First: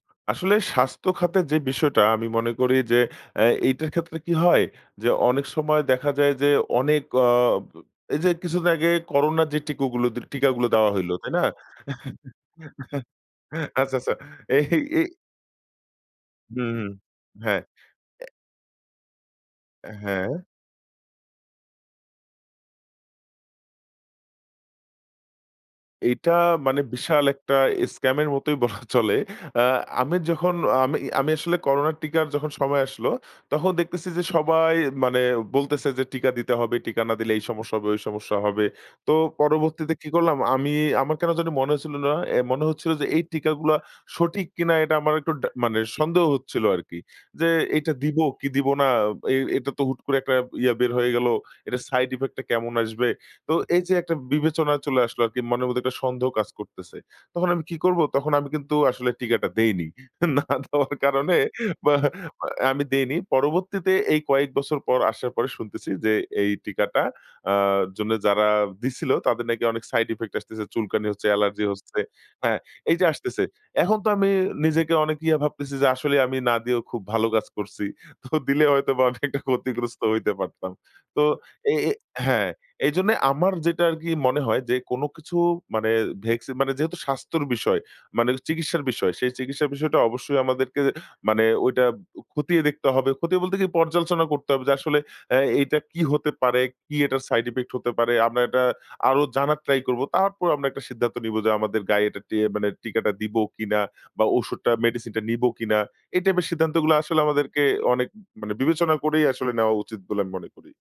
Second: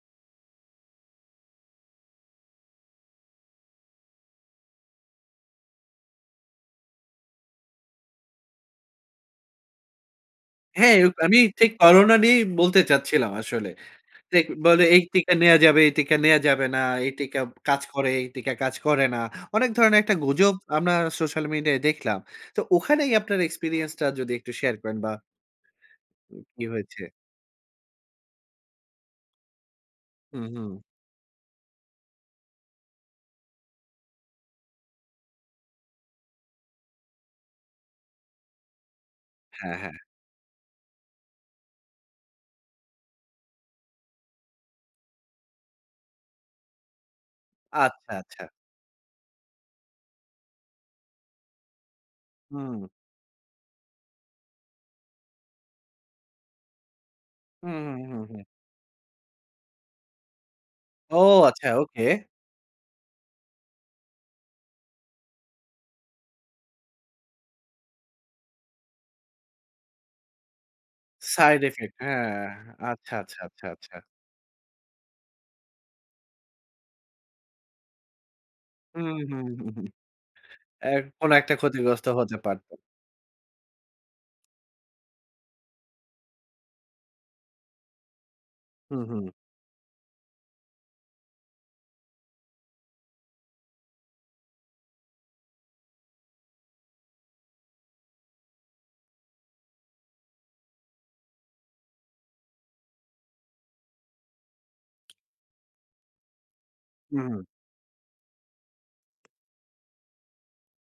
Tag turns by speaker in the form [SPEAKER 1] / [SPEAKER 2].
[SPEAKER 1] আসলে স্বাস্থ্যখাতের যে বিষয়টা আমি মনে করি যে আ এইটার ক্ষেত্রে কি হয়, যে অনেক সময় দেখা যায় যে অনেক অ এই যে কিছুদিন আগে করোনার যে টিকগুলো দিল টিকাগুলো দেওয়া
[SPEAKER 2] হ্যাঁ,
[SPEAKER 1] হইল।
[SPEAKER 2] উপ
[SPEAKER 1] তাই
[SPEAKER 2] আমি
[SPEAKER 1] না?
[SPEAKER 2] ঠিক করোনা নিয়েই বলতে চাচ্ছিলাম আসলে।
[SPEAKER 1] আচ্ছা, আচ্ছা।
[SPEAKER 2] মানে
[SPEAKER 1] এই,
[SPEAKER 2] বলে এই
[SPEAKER 1] এই
[SPEAKER 2] টিকা নেয়া যাবে, এই টিকা নেয়া
[SPEAKER 1] হুম,
[SPEAKER 2] যাবে না।
[SPEAKER 1] হুম।
[SPEAKER 2] এই টিকা
[SPEAKER 1] হ্যাঁ।
[SPEAKER 2] কাজ করে,
[SPEAKER 1] অ্যা
[SPEAKER 2] এই টিকা কাজ করে না। অনেক ধরনের একটা
[SPEAKER 1] হ্যাঁ।
[SPEAKER 2] গুজব আমরা সোশ্যাল মিডিয়ায় দেখলাম। তো ওখানেই আপনার এক্সপেরিয়েন্স টা যদি একটু শেয়ার করেন। বা
[SPEAKER 1] এইটা
[SPEAKER 2] কি
[SPEAKER 1] মানে
[SPEAKER 2] হয়েছে?
[SPEAKER 1] বিশাল একটা স্কাম এর মতোই বলা চলে। আ আমি
[SPEAKER 2] হুম,
[SPEAKER 1] যখন
[SPEAKER 2] হুম।
[SPEAKER 1] আমি আমি আসলে করোনার টিকার যখন সময় আসলো তখন দেখতেছি যে সবাই মানে বলতেছে যে, "টিকা দিতে হবে, টিকা না দিলে এই সমস্যা হবে, ঐ সমস্যা হবে।" তো
[SPEAKER 2] হ্যাঁ,
[SPEAKER 1] পরবর্তীতে
[SPEAKER 2] হ্যাঁ।
[SPEAKER 1] কি করলাম আমি আমার কেন জানি মনে হচ্ছিল না। মনে হচ্ছিল যে এই টিকাগুলা সঠিক কিনা এটা আমার একটু ডা মানে সন্দেহ হচ্ছিল আরকি। যে এটা
[SPEAKER 2] আচ্ছা,
[SPEAKER 1] দিব
[SPEAKER 2] আচ্ছা।
[SPEAKER 1] কি দিবো না। এ এটা তো হুট করে একটা ইয়া বের হয়ে গেল। এটার সাইড ইফেক্ট টা কেমন
[SPEAKER 2] হুম।
[SPEAKER 1] আসবে। তো এই যে একটা বিবেচনায় চলে আসলো আরকি মনের মধ্যে একটা সন্দেহ কাজ করতেছে। তখন আমি
[SPEAKER 2] হুম,
[SPEAKER 1] কি করব
[SPEAKER 2] হুম, হুম,
[SPEAKER 1] তখন
[SPEAKER 2] হুম।
[SPEAKER 1] আমি কিন্তু আসলে টিকাটা দেইনি। না দেওয়ার
[SPEAKER 2] ও
[SPEAKER 1] কারণে
[SPEAKER 2] আচ্ছা
[SPEAKER 1] মা
[SPEAKER 2] ওকে।
[SPEAKER 1] মানে আমি দেইনি। পরবর্তীতে এই কয়েক বছর পর আসার পরে শুনতেছি যে এই টিকাটা আ জন্য যারা দিছিল তাদের নাকি অনেক সাইড ইফেক্ট আসতেছে। চুলকানি হচ্ছে,
[SPEAKER 2] সাইড
[SPEAKER 1] অ্যালার্জি
[SPEAKER 2] ইফেক্ট
[SPEAKER 1] হচ্ছে।
[SPEAKER 2] হ্যাঁ,
[SPEAKER 1] হ্যাঁ এই যে
[SPEAKER 2] আচ্ছা, আচ্ছা,
[SPEAKER 1] আসতেছে।
[SPEAKER 2] আচ্ছা, আচ্ছা।
[SPEAKER 1] এখন তো আমি নিজেকে অনেক ইয়ে ভাবতেছি যে আসলে আমি না দিয়েও খুব ভালো কাজ করছি। তো দিলে হয়তোবা
[SPEAKER 2] হুম,
[SPEAKER 1] আমি একটা
[SPEAKER 2] হুম, হুম, হুম।
[SPEAKER 1] ক্ষতিগ্রস্ত হইতে পারতাম।
[SPEAKER 2] এ
[SPEAKER 1] তো
[SPEAKER 2] কোন একটা
[SPEAKER 1] এ এই
[SPEAKER 2] ক্ষতিগ্রস্ত হতে
[SPEAKER 1] হ্যাঁ।
[SPEAKER 2] পারত।
[SPEAKER 1] এইজন্যে আমার যেটা আরকি মনে হয় যে কোন কিছু মানে ভ্যাকসিন মানে যেহেতু স্বাস্থ্যর বিষয়, মানে চিকিৎসার
[SPEAKER 2] হুম,
[SPEAKER 1] বিষয়
[SPEAKER 2] হুম।
[SPEAKER 1] সেই চিকিৎসার বিষয়টা অবশ্যই আমাদেরকে মানে ঐটা খতিয়ে দেখতে হবে। খতিয়ে বলতে কি পর্যালোচনা করতে হবে যে আসলে অ্যাঁ এটা কী হতে পারে, কি এটার সাইড ইফেক্ট হতে পারে। আমরা এটা আরো জানার ট্রাই করব। তারপর আমরা একটা সিদ্ধান্ত নিব যে আমাদের গায়ে এটা টিয়ে ইয়ে মানে টিকাটা দিব কিনা বা ঔষুধটা মেডিসিন টা নিবো কিনা। এই টাইপের সিদ্ধান্তগুলো আসলে
[SPEAKER 2] হুম, হুম।
[SPEAKER 1] আমাদেরকে অনেক মানে বিবেচনা করেই আসলে নেওয়া উচিত বলে আমি মনে করি।